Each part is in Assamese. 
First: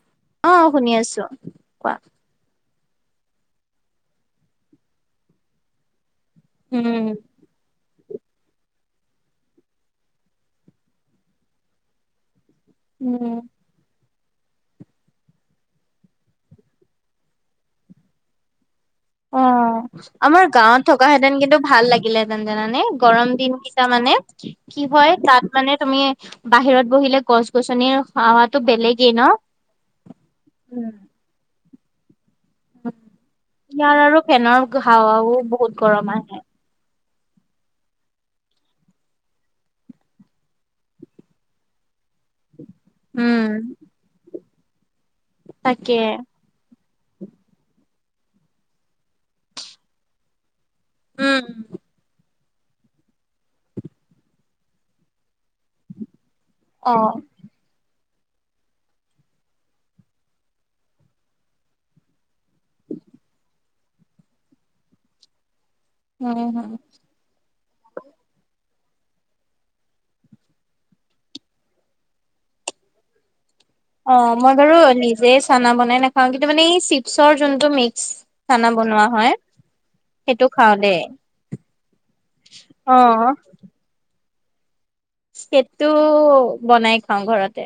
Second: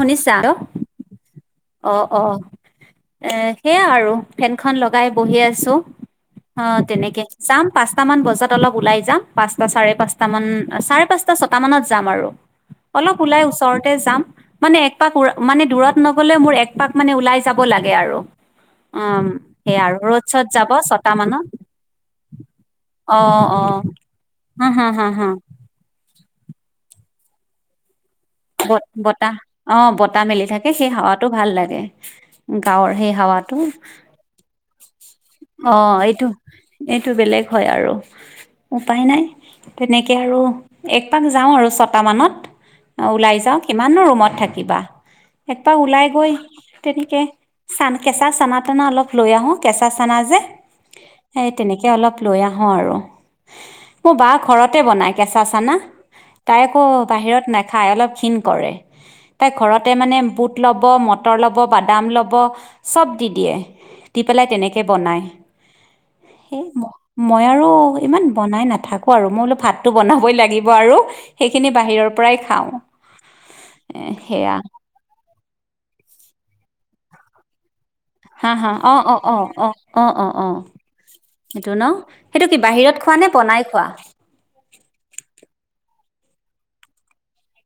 শুনিছা অ, শুনি আছো। কোৱা অ'- অ' এ সেয়া আৰু ফেনখন লগাই বহি আছো। অ' উম তেনেকে চাম। পাঁচটা মান বজাত অলপ ওলাই যাম পাচটা চাৰে পাঁচটা মান চাৰে পাঁচটা ছট মানত যাম আৰু। অলপ উম ওলাই ওচৰতে যাম মানে একপাক উ মানে দূৰত ন বোলে মোৰ একপাক মানে ওলাই যাব লাগে আৰু। উম সেয়া আৰু অ' ৰ'দ চ'দ আমাৰ যাব গাঁৱত থকা ছটা হেতেন মানত কিন্তু ভাল লাগিলে হেতেন যিনানে? গৰম অ', দিন অ', কিটা মানে হা কি হা হা হয় হা তাত মানে তুমি বাহিৰত বহিলে গছ গছনিৰ হাৱাটো ব বেলেগেই ন বতাহ, অ' বতাহ মেলি থাকে সেই উম হাৱাটো ভাল লাগে। গাঁৱৰ সেই হাৱাটো ইয়াৰ আৰু ফেনৰ হাৱাও বহুত অ' গৰম এইটো আহে এই বেলেগ হয় আৰু, উপায় নাই, তেনেকে আৰু এক পাক যাওঁ আৰু চ টা মানত, ওলাই যাওঁ কিমান ৰুমত থাকিবা, একবাৰ তাকে ওলাই গৈ তেনেকে চান কেঁচা চানা টানা অলপ লৈ আহো কেঁচা চানা যে। এই তেনেকে অলপ লৈ আহো আৰু মোৰ বা ঘৰতে বনাই কেচ নাচানা, তাই আকৌ অ বাহিৰত নাই। অলপ ঘিন কৰে, তাই ঘৰতে মানে বুট ল'ব, মটৰ ল'ব, বাদাম ল'ব। চব দি দিয়ে, দি পেলাই তেনেকে বনায়। সেই অ'। ম- মই আৰু ইমান বনাই নাথাকো আৰু মই বোলো ভাতো বনাবই লাগিব আৰু সেইখিনি বাহিৰৰ পৰাই [unintelligible] অ' সেয়া মই বাৰু নিজে চানা বনাই নাখাও কিন্তু মানে এই চিপছৰ যোনটো মিক হা- হা, অ- অ- অ- অ- সেইটো অ-অ। খাওঁ দেই সেইটো ন সেইটো কি বাহিৰত খোৱা অ নে বনাই খোৱা। সেটো বনাই খাওঁ ঘৰতে।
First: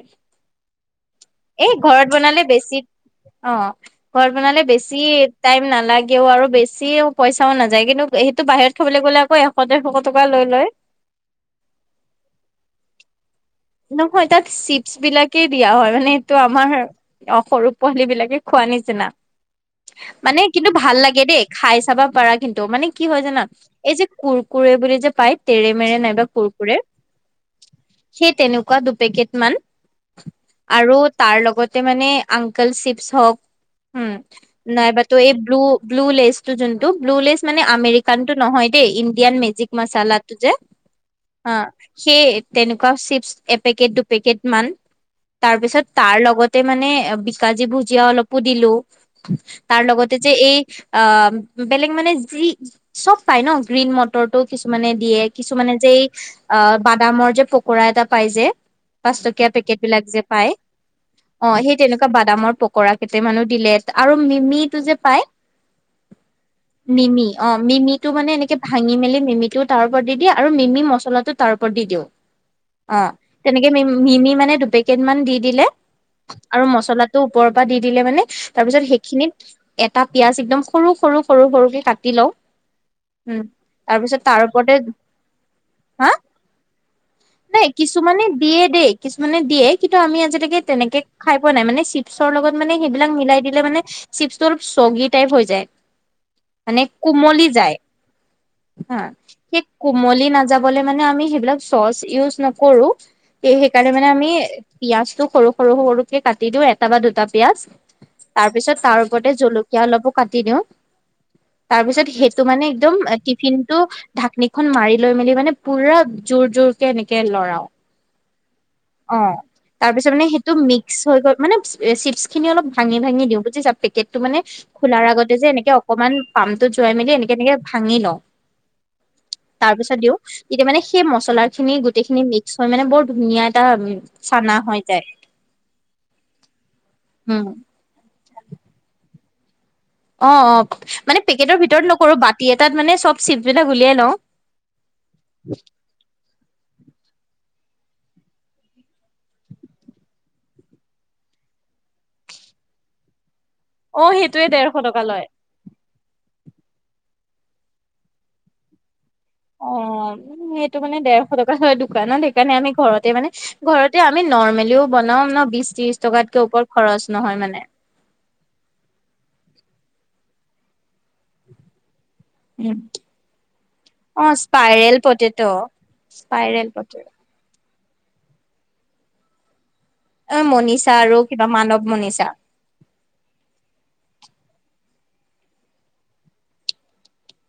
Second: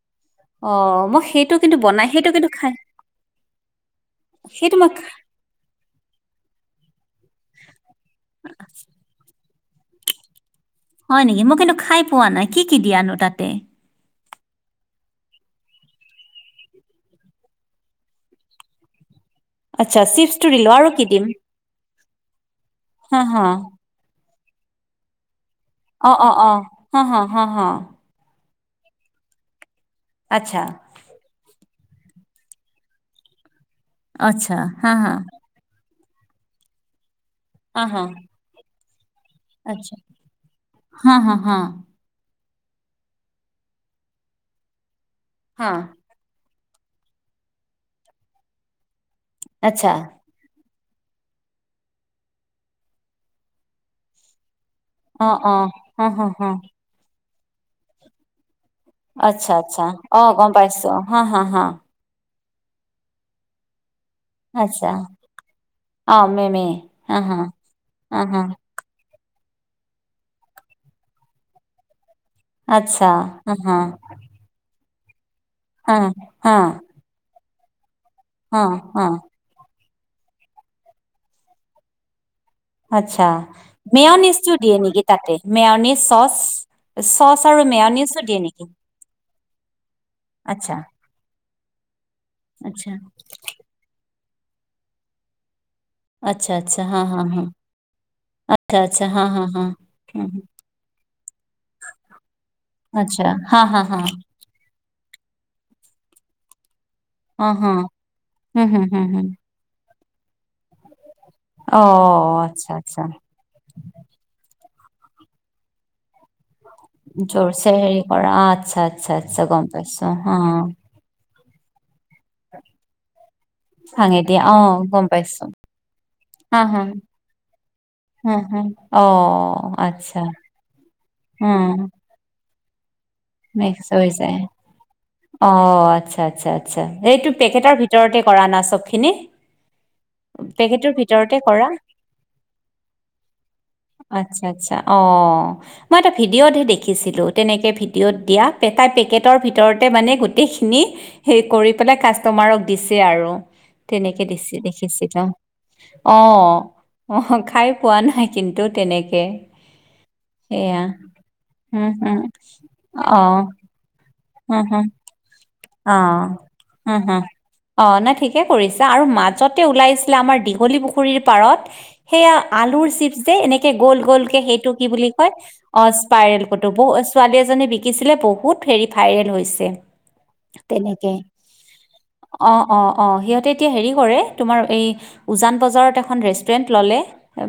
অ' মই সেইটো এ কিন্তু বনাই ঘৰত সেইটো বনালে কিন্তু খাই বেছি অ' ঘৰত বনালে সেইটো মই বেছি খা- টাইম নালাগেও আৰু বেছিও পইচ চাও নাযায় কিন্তু সেইটো বাহিৰত খাবলৈ গ'লে আকৌ এশ দেৰশ টকা লৈ লয়। হয় নেকি মই কিন্তু খাই পোৱা নাই কি- কি দিয়ানো তাতে। নহয় তাত চিপছ বিলাকে দিয়া হয় মানে এইটো আমাৰ, অ' সৰু পোৱালি বিলাকে খোৱা আচ্ছা [unintelligible] মানে চিপছটো দিলো কিন্তু আৰু ভাল কি লাগে দিম দেই খাই চাবা পাৰা কিন্তু মানে কি হা হয় জানা হা এই যে কুৰ কুৰে বুলি যে পায় তেৰে মেৰে অ নাইবা অ অ কুৰকুৰে হা হা হা হা সেই তেনেকুৱা দুপেকেট মান, আচ্ছা আৰু তাৰ লগত তে মানে আংকল চিপচ হওক হম, আচ্ছা হা হা নাইবাতো এই ব্লু ব্লু লেইজটো যোনটো ব্লু লেইজ মানে হা হা আমেৰিকান টো নহয় দেই ইন ইয়াত মেজিক আচ্ছা মচালা টো যে, হা, সেই তেনেকুৱা চিপচ এপেকট দুপেকেট মান, হা তাৰপিছত তাৰ লগত মানে বিকাজী ভুজিয়া অলপো দিলো, তাৰ আচ্ছা লগতে যে এই আ বেলেগ মানে যি চব পাই ন, গ্ৰীণ মটৰটো। কিছুমানে দিয়ে, অ অ কিছুমানে যে হা হা হা আ বাদামৰ যে পকোৰা এটা পাই যে। পাঁচ টকিয়া আচ্ছা পেকেট আচ্ছা বিলাক যে অ পায়, গম পাইছো হা হা অ' হা সেই তেনেকোৱা বাদামৰ পকৰা কেইটামানো দিলে আৰু মিমি টো আচ্ছা যে পাই। অ মে মে হা মিমি হা অ' মিমিটো হা মানে হা এনেকে ভাঙি মেলি মিমিটোও তাৰ ওপৰত দি- দি আৰু মিমি মছলাটো তাৰ ওপৰত দি দিওঁ। আচ্ছা অ', হা তেনেকে হা ম মিমি মানে দুপেক কেটামান দি দিলে হা হা আৰু মছলাটো ওপৰৰ পৰা দি দিলে মানে হা তাৰপিছত হা সেইখিনিত এটা পিয়াজ একদম সৰু, সৰু, সৰু, সৰুকে কাটি লওঁ। আচ্ছা উম তাৰপিছত তাৰ মেয়নিজটো ওপৰতে দিয়ে নেকি তাতে মেয়নিজ হা চচ। চচ আৰু নাই মেয়নিজো কিছুমানে দিয়ে নেকি দেই কিছুমানে দিয়ে কিন্তু আমি আজিলৈকে আচ্ছা তেনেকে খাই পোৱা নাই মানে চিপছৰ লগত মানে মানে আচ্ছা সেইবিলাক মিলাই দিলে মানে চিপচটো অলপ চগী টাইপ হৈ যায় আচ্ছা আচ্ছা মানে হা হা হা কোমলি যায় আচ্ছা আচ্ছা না হা হা হা সেই কুমলী নাযাবলে মানে আমি সেইবিলাক চচ ইউচ নকৰো আচ্ছা হা হা সেইকাৰণে হা মানে আমি পিয়াঁজ টো সৰু সৰু সৰুকে কাটি দিও এটা বা দুটা হা পিয়াঁজ হা তাৰ হুম পিছত হুম তাৰ হুম হুম ওপৰতে জলকীয়া অলপো কাটি দিওঁ অ তাৰ পিছত সেইটো মানে আচ্ছা একদম আচ্ছা টিফিন টো ঢাকনি খন মাৰি লৈ মেলি মানে পুৰা জোৰ জোৰ কে জোৰছে হেৰি কৰা আচ্ছা আচ্ছা অ আচ্ছা গম তাৰ পাইছো পিছত মানে হা সেইটো মিক্স হৈ গল মানে চিপছ খিনি অলপ ভাঙি ভাঙি দিওঁ পেকেটটো ভাঙি মানে দিয়া অ খোলাৰ গম আগতে পাইছো যে এনেকে অকনমান হা পামটোত হা যোৱাই মেলি এনেকে এনেকে ভাঙি লওঁ হা হা অ তাৰ পিছত দিওঁ আচ্ছা এতিয়া মানে সেই মচলা উম খিনি গোটেইখিনি মিক্স হয় মানে বৰ ধুনীয়া এটা উম মিক্স হৈ যায় চানা হৈ যায় অ আচ্ছা আচ্ছা আচ্ছা এইটো উম পেকেটৰ ভিতৰতে কৰা না চব খিনি অ অ পেকেটৰ মানে ভিতৰতে পেকেটৰ কৰা ভিতৰত নকৰো বাতি এটাত মানে চব চিপ বিলাক উলিয়াই লওঁ আচ্ছা আচ্ছা অ মই এটা ভিডিঅ'তহে দেখিছিলো তেনেকে ভিডিঅ'ত দিয়া পেকাই পেকেটৰ ভিতৰতে মানে গোটেইখিনি সেই কৰি পেলাই কাষ্টমাৰক দিছে আৰু অ তেনেকে সেইটোৱে দিছে ডেৰশ টকা দেখিছিলো লয় অ অ খাই পোৱা নাই কিন্তু তেনেক- অ উম সেইটো মানে ডেৰশ টকা হয় উম, দোকানত হুম, সেইকাৰণে আমি ঘৰতে মানে অ', ঘৰতে আমি হুম, নৰৰ্মেলিও হুম, বনাও ন বিচ ত্ৰিশ অ', টকাতকৈ ওপৰত হুম, খৰচ হুম, নহয় মানে অ', নাই ঠিকে কৰিছো আৰু মাজতে ওলাইছিলে আমাৰ দীঘলী পুখুৰীৰ পাৰত সেইয়া উম আলুৰ চিপছ যে এনেকে গ'ল অ গ'ল কে সেইটো কি স্পাইৰেল বুলি কয় পটেট অ স্পাইৰেল পটো [unintelligible] ছোৱালী এজনীয়ে বিকিছিলে বহুত হেৰি ভাইৰেল হৈছে অ মনিষা তেনেকে আৰু কিবা মানৱ মনিষা অ অ অ সিহঁতে এতিয়া হেৰি কৰে তোমাৰ এই উজান বজাৰত এখন ৰেষ্টুৰেণ্ট ল'লে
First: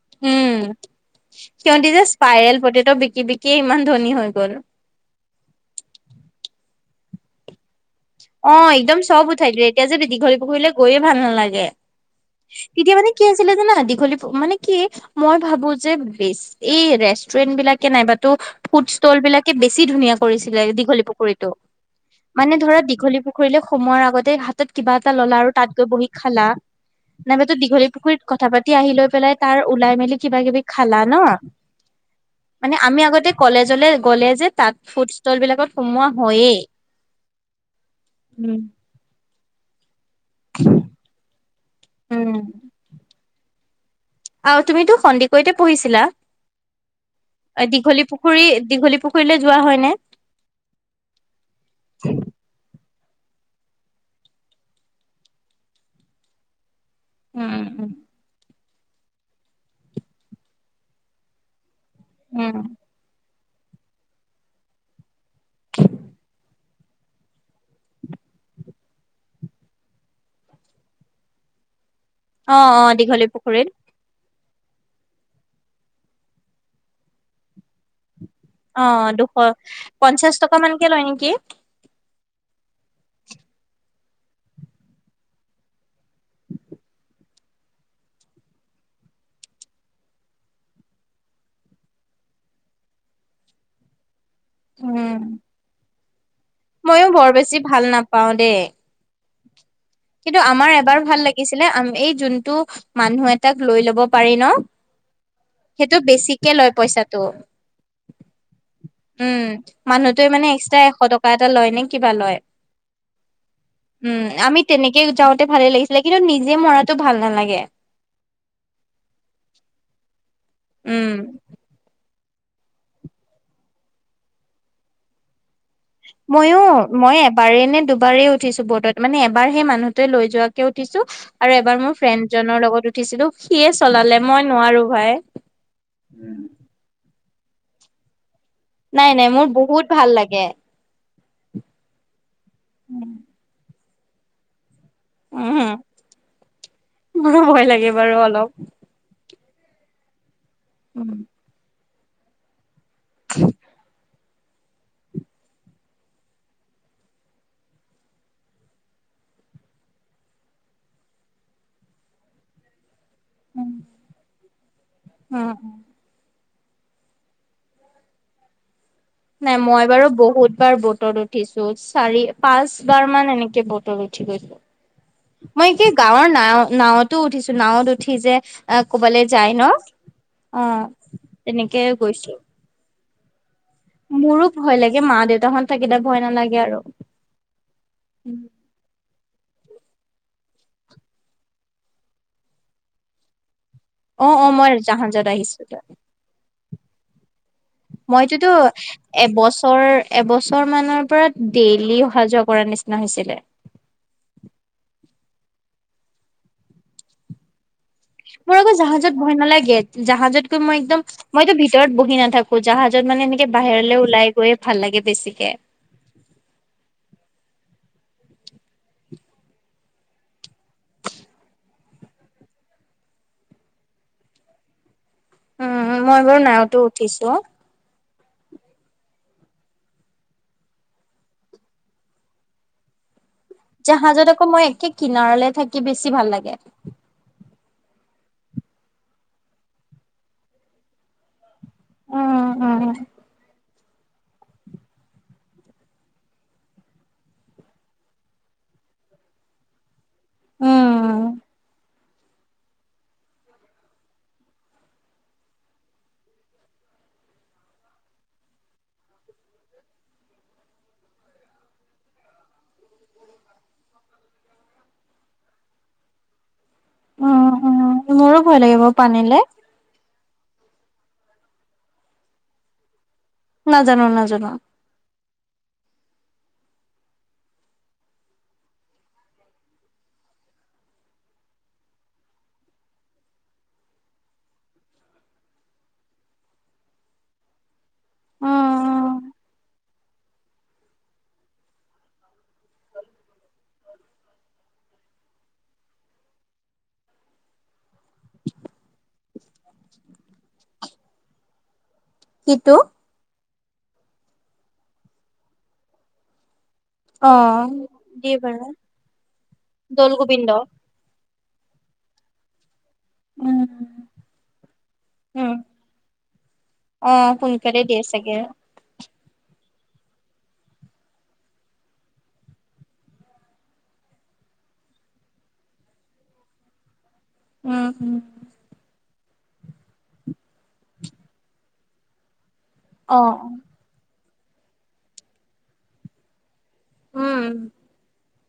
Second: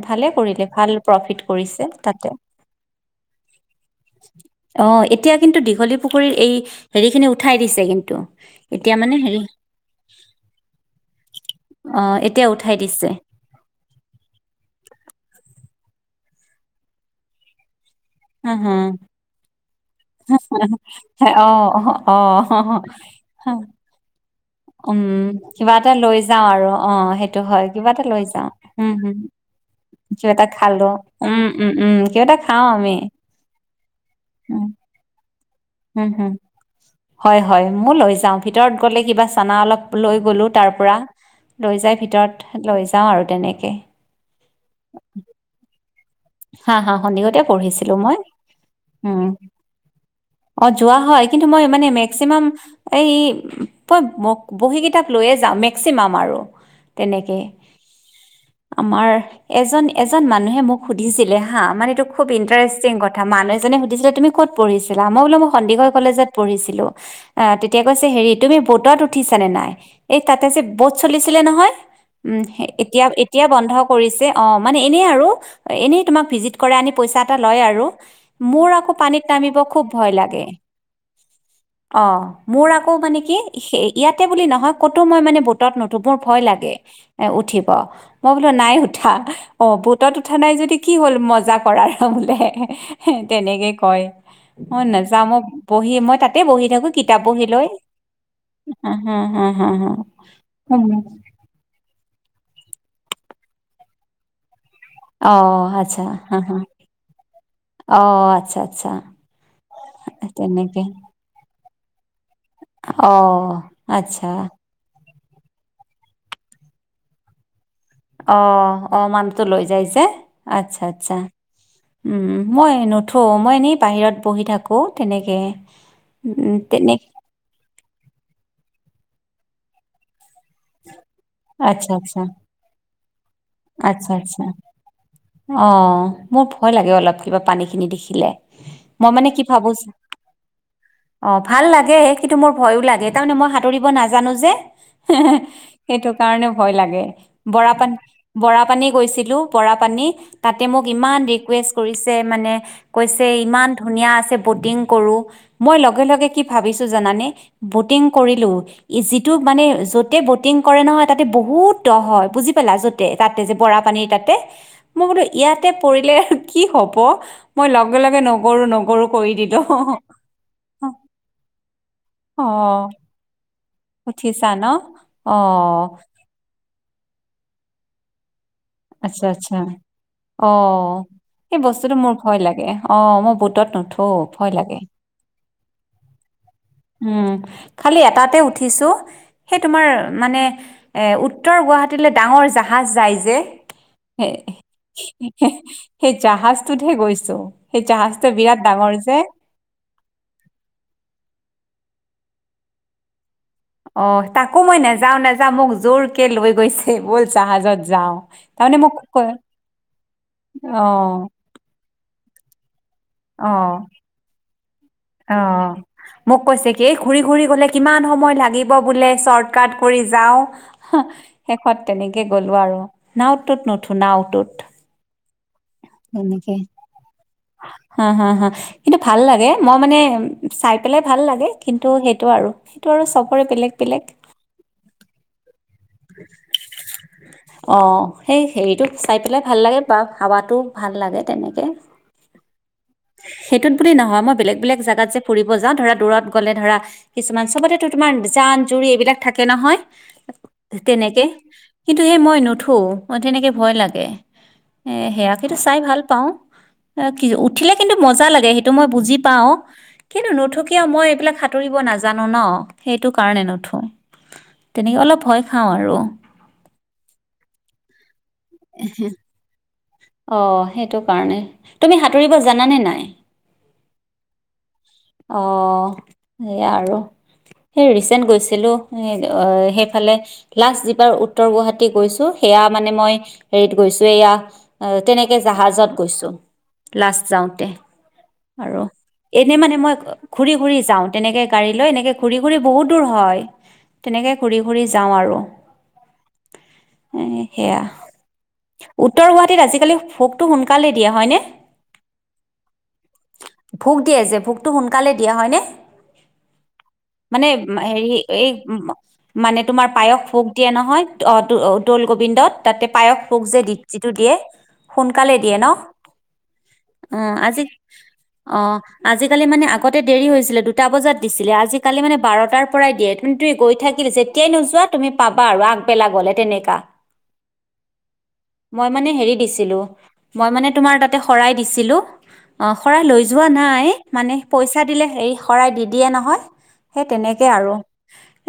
ভালে কৰিলে উম ভাল প্ৰফিট কৰিছে সিহতি যে তাতে স্পাইৰেল প্ৰতিটো বিকি বিকিয়ে ইমান ধনী হৈ গ'ল। অ এতিয়া কিন্তু দীঘলী পুখুৰীৰ এই হেৰি খিনি উঠাই দিছে। কিন্তু অ এতিয়া একদম মানে চব হেৰি উঠাই দিলোে এতিয়া যে দীঘলী পুখুৰীলৈ গৈয়ে ভাল নালাগে। অ এতিয়া উঠাই তেতিয়া দিছে মানে কি আছিলে জানা দীঘলী পুখুৰীৰ মানে কি মই ভাবো যে ব এই ৰেষ্টুৰেন্ট বিলাক। নাইবাতো হা, হা। ফুড ষ্টল বিলাকে বেছি ধুনীয়া কৰিছিলে দীঘলী অ পুখুৰীতটো অ মানে ধৰা অ দীঘলী পুখুৰীলে সোমোৱা আগতে কিবা উম এটা ললা আৰু তাত কিবা গৈ এটা বহি লৈ যাওঁ খালা আৰু অ নব সেইটো তো হয় দীঘলী কিবা এটা পুখুৰীত লৈ কথা যাওঁ পাতি আহি উম লৈ হম পেলাই তাৰ উলাই মেলি কিবা এটা কিবি খালো খালা ন উম উম উম কিবা এটা খাওঁ আমি আগতে কল কলেজলে গ'লে যে উম তাত ফুড- ষ্টল বিলাকত সোমোৱা হম হম হয়েই। হয় হয় মোৰ লৈ যাওঁ উম। ভিতৰত গ'লে কিবা চানা অলপ লৈ গলো তাৰ পৰা লৈ যাই উম ভিতৰত লৈ যাওঁ আৰু তেনেকে আৰু তুমিতো সন্দিকৈতে পঢ়িছিলা। হা হা সন্দিকৈতে পঢ়িছিলোঁ দীঘলী মই পুখুৰী দীঘলী উম। পুখুৰীলৈ যোৱা হয়নে? অ যোৱা হয় কিন্তু মই মানে মেক্সিমাম। এই তই বহী কিতাপ লৈয়ে যাম মেক্সিমাম আৰু তেনেকে উম। আমাৰ এজন এজন মানুহে মোক সুধিছিলে হা মানেটো খুব ইণ্টাৰেষ্টিং কথা মানুহ এজনে সুধিছিল তুমি কত পঢ়িছিলা মই বোলো মই সন্দিকৈ কলেজত পঢ়িছিলোঁ। আহ তেতিয়া কৈছে হেৰি তুমি বোটত উঠিছানে নাই এই তাতে যে ব'ট চলিছিলে নহয়। উম অ অ এতিয়া দীঘলী এতিয়া পুখুৰীত বন্ধ কৰিছে অ মানে এনে আৰু এনেই তোমাক ভিজিট কৰা আনি পইচা এটা লয় আৰু মোৰ অ আকৌ পানীত দুশ নামিব খুব ভয় পঞ্চাশ লাগে টকা মানকে লয় নেকি অ মোৰ আকৌ মানে কি ইয়াতে বুলি নহয় ক'তো মই মানে বোটত নুঠো মোৰ ভয় লাগে। উঠিব মই বোলো নাই উঠা অ বুটত কথা নাই যদি কি হ'ল মজা কৰাৰ বোলে তেনেকে কয় অ নাযাওঁ মই বহি মই তাতে বহি থাকো ময়ো কিতাপ বৰ বহি বেছি লৈ ভাল নাপাওঁ দেই হা হা হা হা হা কিন্তু আমাৰ উম। এবাৰ ভাল লাগিছিলে আ এই যোনটো মানুহ এটাক লৈ লব পাৰি ন অ আচ্ছা সেইটো হা বেছিকে হা লয় পইচাটো অ আচ্ছা আচ্ছা উম মানুহটোৱে মানে তেনেকে এক্সট্ৰা এশ টকা এটা লয় নে কিবা লয়। অ উম আচ্ছা আমি তেনেকে যাওঁতে ভালে লাগিছিলে কিন্তু নিজে মৰাতো ভাল নালাগে। অ অ মানুহতো লৈ যাইছে আচ্ছা আচ্ছা উম মই নুঠো মই এনেই বাহিৰত বহি থাকোঁ তেনেকৈ ময়ো মই এবাৰেই নে দুবাৰেই উঠিছো ব্তত মানে এবাৰ সেই মানুহটোৱে লৈ যোৱা উঠিছো আৰু এবাৰ আচ্ছা, মোৰ আচ্ছা, ফ্ৰেণ্ডজনৰ লগত উঠিছিলো সিয়ে আচ্ছা চলালে মই আচ্ছা নোৱাৰো ভাই। অ মোৰ ভয় লাগে অলপ কিবা পানী খিনি দেখিলে মই নাই মানে নাই কি মোৰ ভাবোঁ বহুত ভাল লাগে অ ভাল লাগে কিন্তু মোৰ ভয়ো লাগে তাৰমানে মই সাঁতৰিব নাজানো যে উম সেইটো কাৰণে ভয় লাগে মোৰো ভয় বৰা লাগে পানী বাৰু অলপ। বৰা পানী গৈছিলো পৰা পানী তাতে মোক ইমান ৰিকুৱেষ্ট কৰিছে মানে কৈছে ইমান ধুনীয়া আছে বটিং কৰো মই লগে লগে কি ভাবিছো জানানে ব'টিং কৰিলো যিটো মানে য'তে ব'টিং কৰে নহয় তাতে বহুত দ হয় বুজি পালা য তাতে যে বৰা পানীৰ তাতে মই বোলো উম ইয়াতে পৰিলে কি হ'ব মই লগে লগে নগৰু নগৰু নাই মই বাৰু বহুত বাৰ বটত উঠিছো চাৰি অ পাঁচ বাৰ মান এনেকে বট উঠি উঠিছা গৈছো ন? মই অ', এেই গাঁৱৰ না নাৱতো উঠিছো নাৱত উঠি যে আহ আচ্ছা ক'বালৈ যায় আচ্ছা, ন অ সেই তেনেকে বস্তুটো মোৰ ভয় গৈছো লাগে, অ মোৰ বুটত মোৰো ভয় লাগে মা দেউতাাহত থাকিলে ভয় নালাগে আৰু। উম খালি এটাতে উঠিছো সেই তোমাৰ মানে এ উত্তৰ গুৱাহাটীলৈ ডাঙৰ জাহাজ যায় যে এ অ অ মই জাহাজত আহিছিলো সেই জাহাজটোতহে গৈছো সেই জাহাজটো মইতোতো বিৰাট ডাঙৰ যে এবছৰ এবছৰ মানৰ পৰা ডেইলি অহা যোৱা কৰাৰ নিচিনা হৈছিলে। অ তাকো মই নাযাও নাযাও মোক জোৰ কেে লৈ গৈছে ব'ল জাহাজত যাওঁ। মোৰ আকৌ তাৰমানে মোক জাহাজত বহয় ক- নালাগে জাহাজত গৈ মই একদম অ', মইতো ভিতৰত বহি নাথাকো জাহাজ ত মানে এনেকে অ'। বাহিৰলৈ ওলাই গৈে অ মোক কৈছে কি এই ঘূৰি ঘূৰি গ'লে কিমান সময় লাগিব বোলে চৰ্ট কট কৰি যাও শেষত তেনেকে গ'লো আৰু নাওতত নুঠো নাওটোত উম মই বাৰু তেনেকে নাৱতো উঠিছো হা হা হা কিন্তু ভাল লাগে মই মানে চাই পেলাই ভাল লাগে কিন্তু সেইটো আৰু সেইটো আৰু চব জাহাজত আকৌ মই একে কিনাৰলে থাকি বেছি ভাল লাগে অ সেই হেৰিটো চাই পেলাই ভাল লাগে বা হাৱাটো ভাল লাগে তেনেকে উম উম সেইটো নহয় মই বেলেগ বেলেগ জেগাত যে ফুৰিব যা ধৰা দূৰত গ'লে ধৰা কিছুমান চবতেো তোমাৰ জান জু এইবিলাক থাকে নহয় উম তেনেকে কিন্তু সেই মই নুঠো তেনেকে ভয় লাগে এ সেয়া সেইটো চাই ভাল পাওঁ অ কি উঠিলে কিন্তু মজা লাগে সেইটো মই বুজি পাও কিন্তু নথকিয়ও মই এইবিলাক সাঁতুৰিব নাজানো ন সেইটো কাৰণে নুথো তেনেকে অলপ ভয় খাওঁ আৰু উম উম মোৰো ভয় লাগিব পানীলে অ সেইটো কাৰণে তুমি সাঁতুৰিব জানে নাই নাজানো - নাজানো। অ, সেইয়া আৰু সেই ৰিচেন্ট গৈছিলো সেইফালে লাষ্ট যিবাৰ উত্তৰ গুৱাহটী গৈছো। এয়া মানে মই হেৰিত গৈছো এয়া তেনেকে জাহাজত গৈছো। লাষ্ট যাওতে আৰু উম এনে মানে মই ঘূৰি - ঘুৰি যাও তেনেকে গাড়ী লৈ এনেকে ঘূৰি - ঘূৰি বহুত দূৰ হয়। তেনেকে ঘূৰি ঘূৰি যাওঁ আৰু, এ সেয়া। উত্তৰ গুৱাহাটীত আজিকালি ভোগটো সোনকালে দিয়ে হয়নে? কিটো ভোগ দিয়ে যে ভোগটো সোনকালে দিয়ে হয়নে? অ মানে হেৰি দিয়ে এই বাৰু মানে তোমাৰ দৌল পায়স ভোগ গোবিন্দ। দিয়ে নহয় দৌলগোবিন্দত। তাতে পায়স ভোগ উম, যিটো দিয়ে সোনকালে দিয়ে ন? অ, আজি সোনকালে দিয়ে চাগে। অ, আজিকালি মানে আগতে দেৰি হৈছিলে দুটা বজাত দিছিলে আজিকালি মানে বাৰটাৰ পৰাই দিয়ে কিন্তু গৈ থাকিলে যে তেতিয়াই নোযোৱা তুমি পাবা আৰু আগবেলা গলে তেনেকা উম, মই মানে হেৰি দিছিলো মই মানে তোমাৰ তাতে শৰাই দিছিলো। অ, শৰাই লৈ যোৱা অ' নাই মানে পইচা দিলে হেৰি শৰাই দি দিয়ে নহয়। সেই উম, তেনেকে আৰু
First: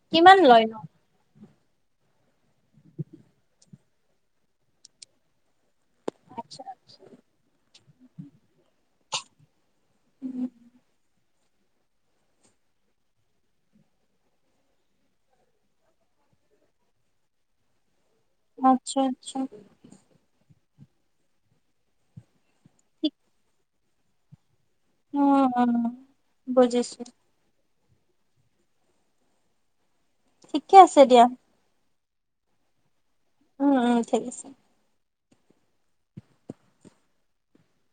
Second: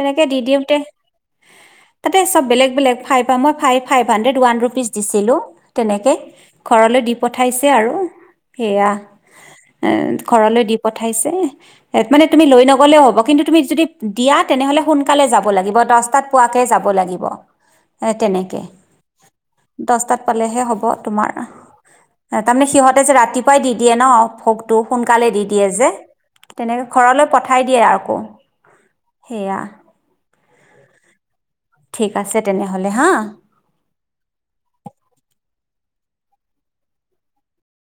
তেনেকে কিমান দি লয় দিওতে নো? তাতে চব বেলেগ- বেলেগ ফাইভ মই five five hundred one rupees দিছিলো। তেনেকে আচ্ছা। ঘৰলৈ দি পঠাইছে আৰু সেয়া ঘৰলৈ দি পঠাইছে। মানে তুমি লৈ নগলেও হ'ব কিন্তু তুমি যদি দিয়া তেনেহলে সোনকালে যাব লাগিব দশটাত পো তে যাব লাগিব। এ তেনেকে আচ্ছা, আচ্ছা। দশটাত পালেহে হ'ব তোমাৰ তাৰমানে সিহতে যে ঠিক ৰাতিপুৱাই দি দিয়ে ন ভোগটো। সোনকালে দি অ' - দিয়ে যে অ' বুজিছো। দিয়ে আকৌ সেয়া ঠিকে আছে দিয়া। ঠিক আছে তেনেহলে হা। উম - উম ঠিক আছে।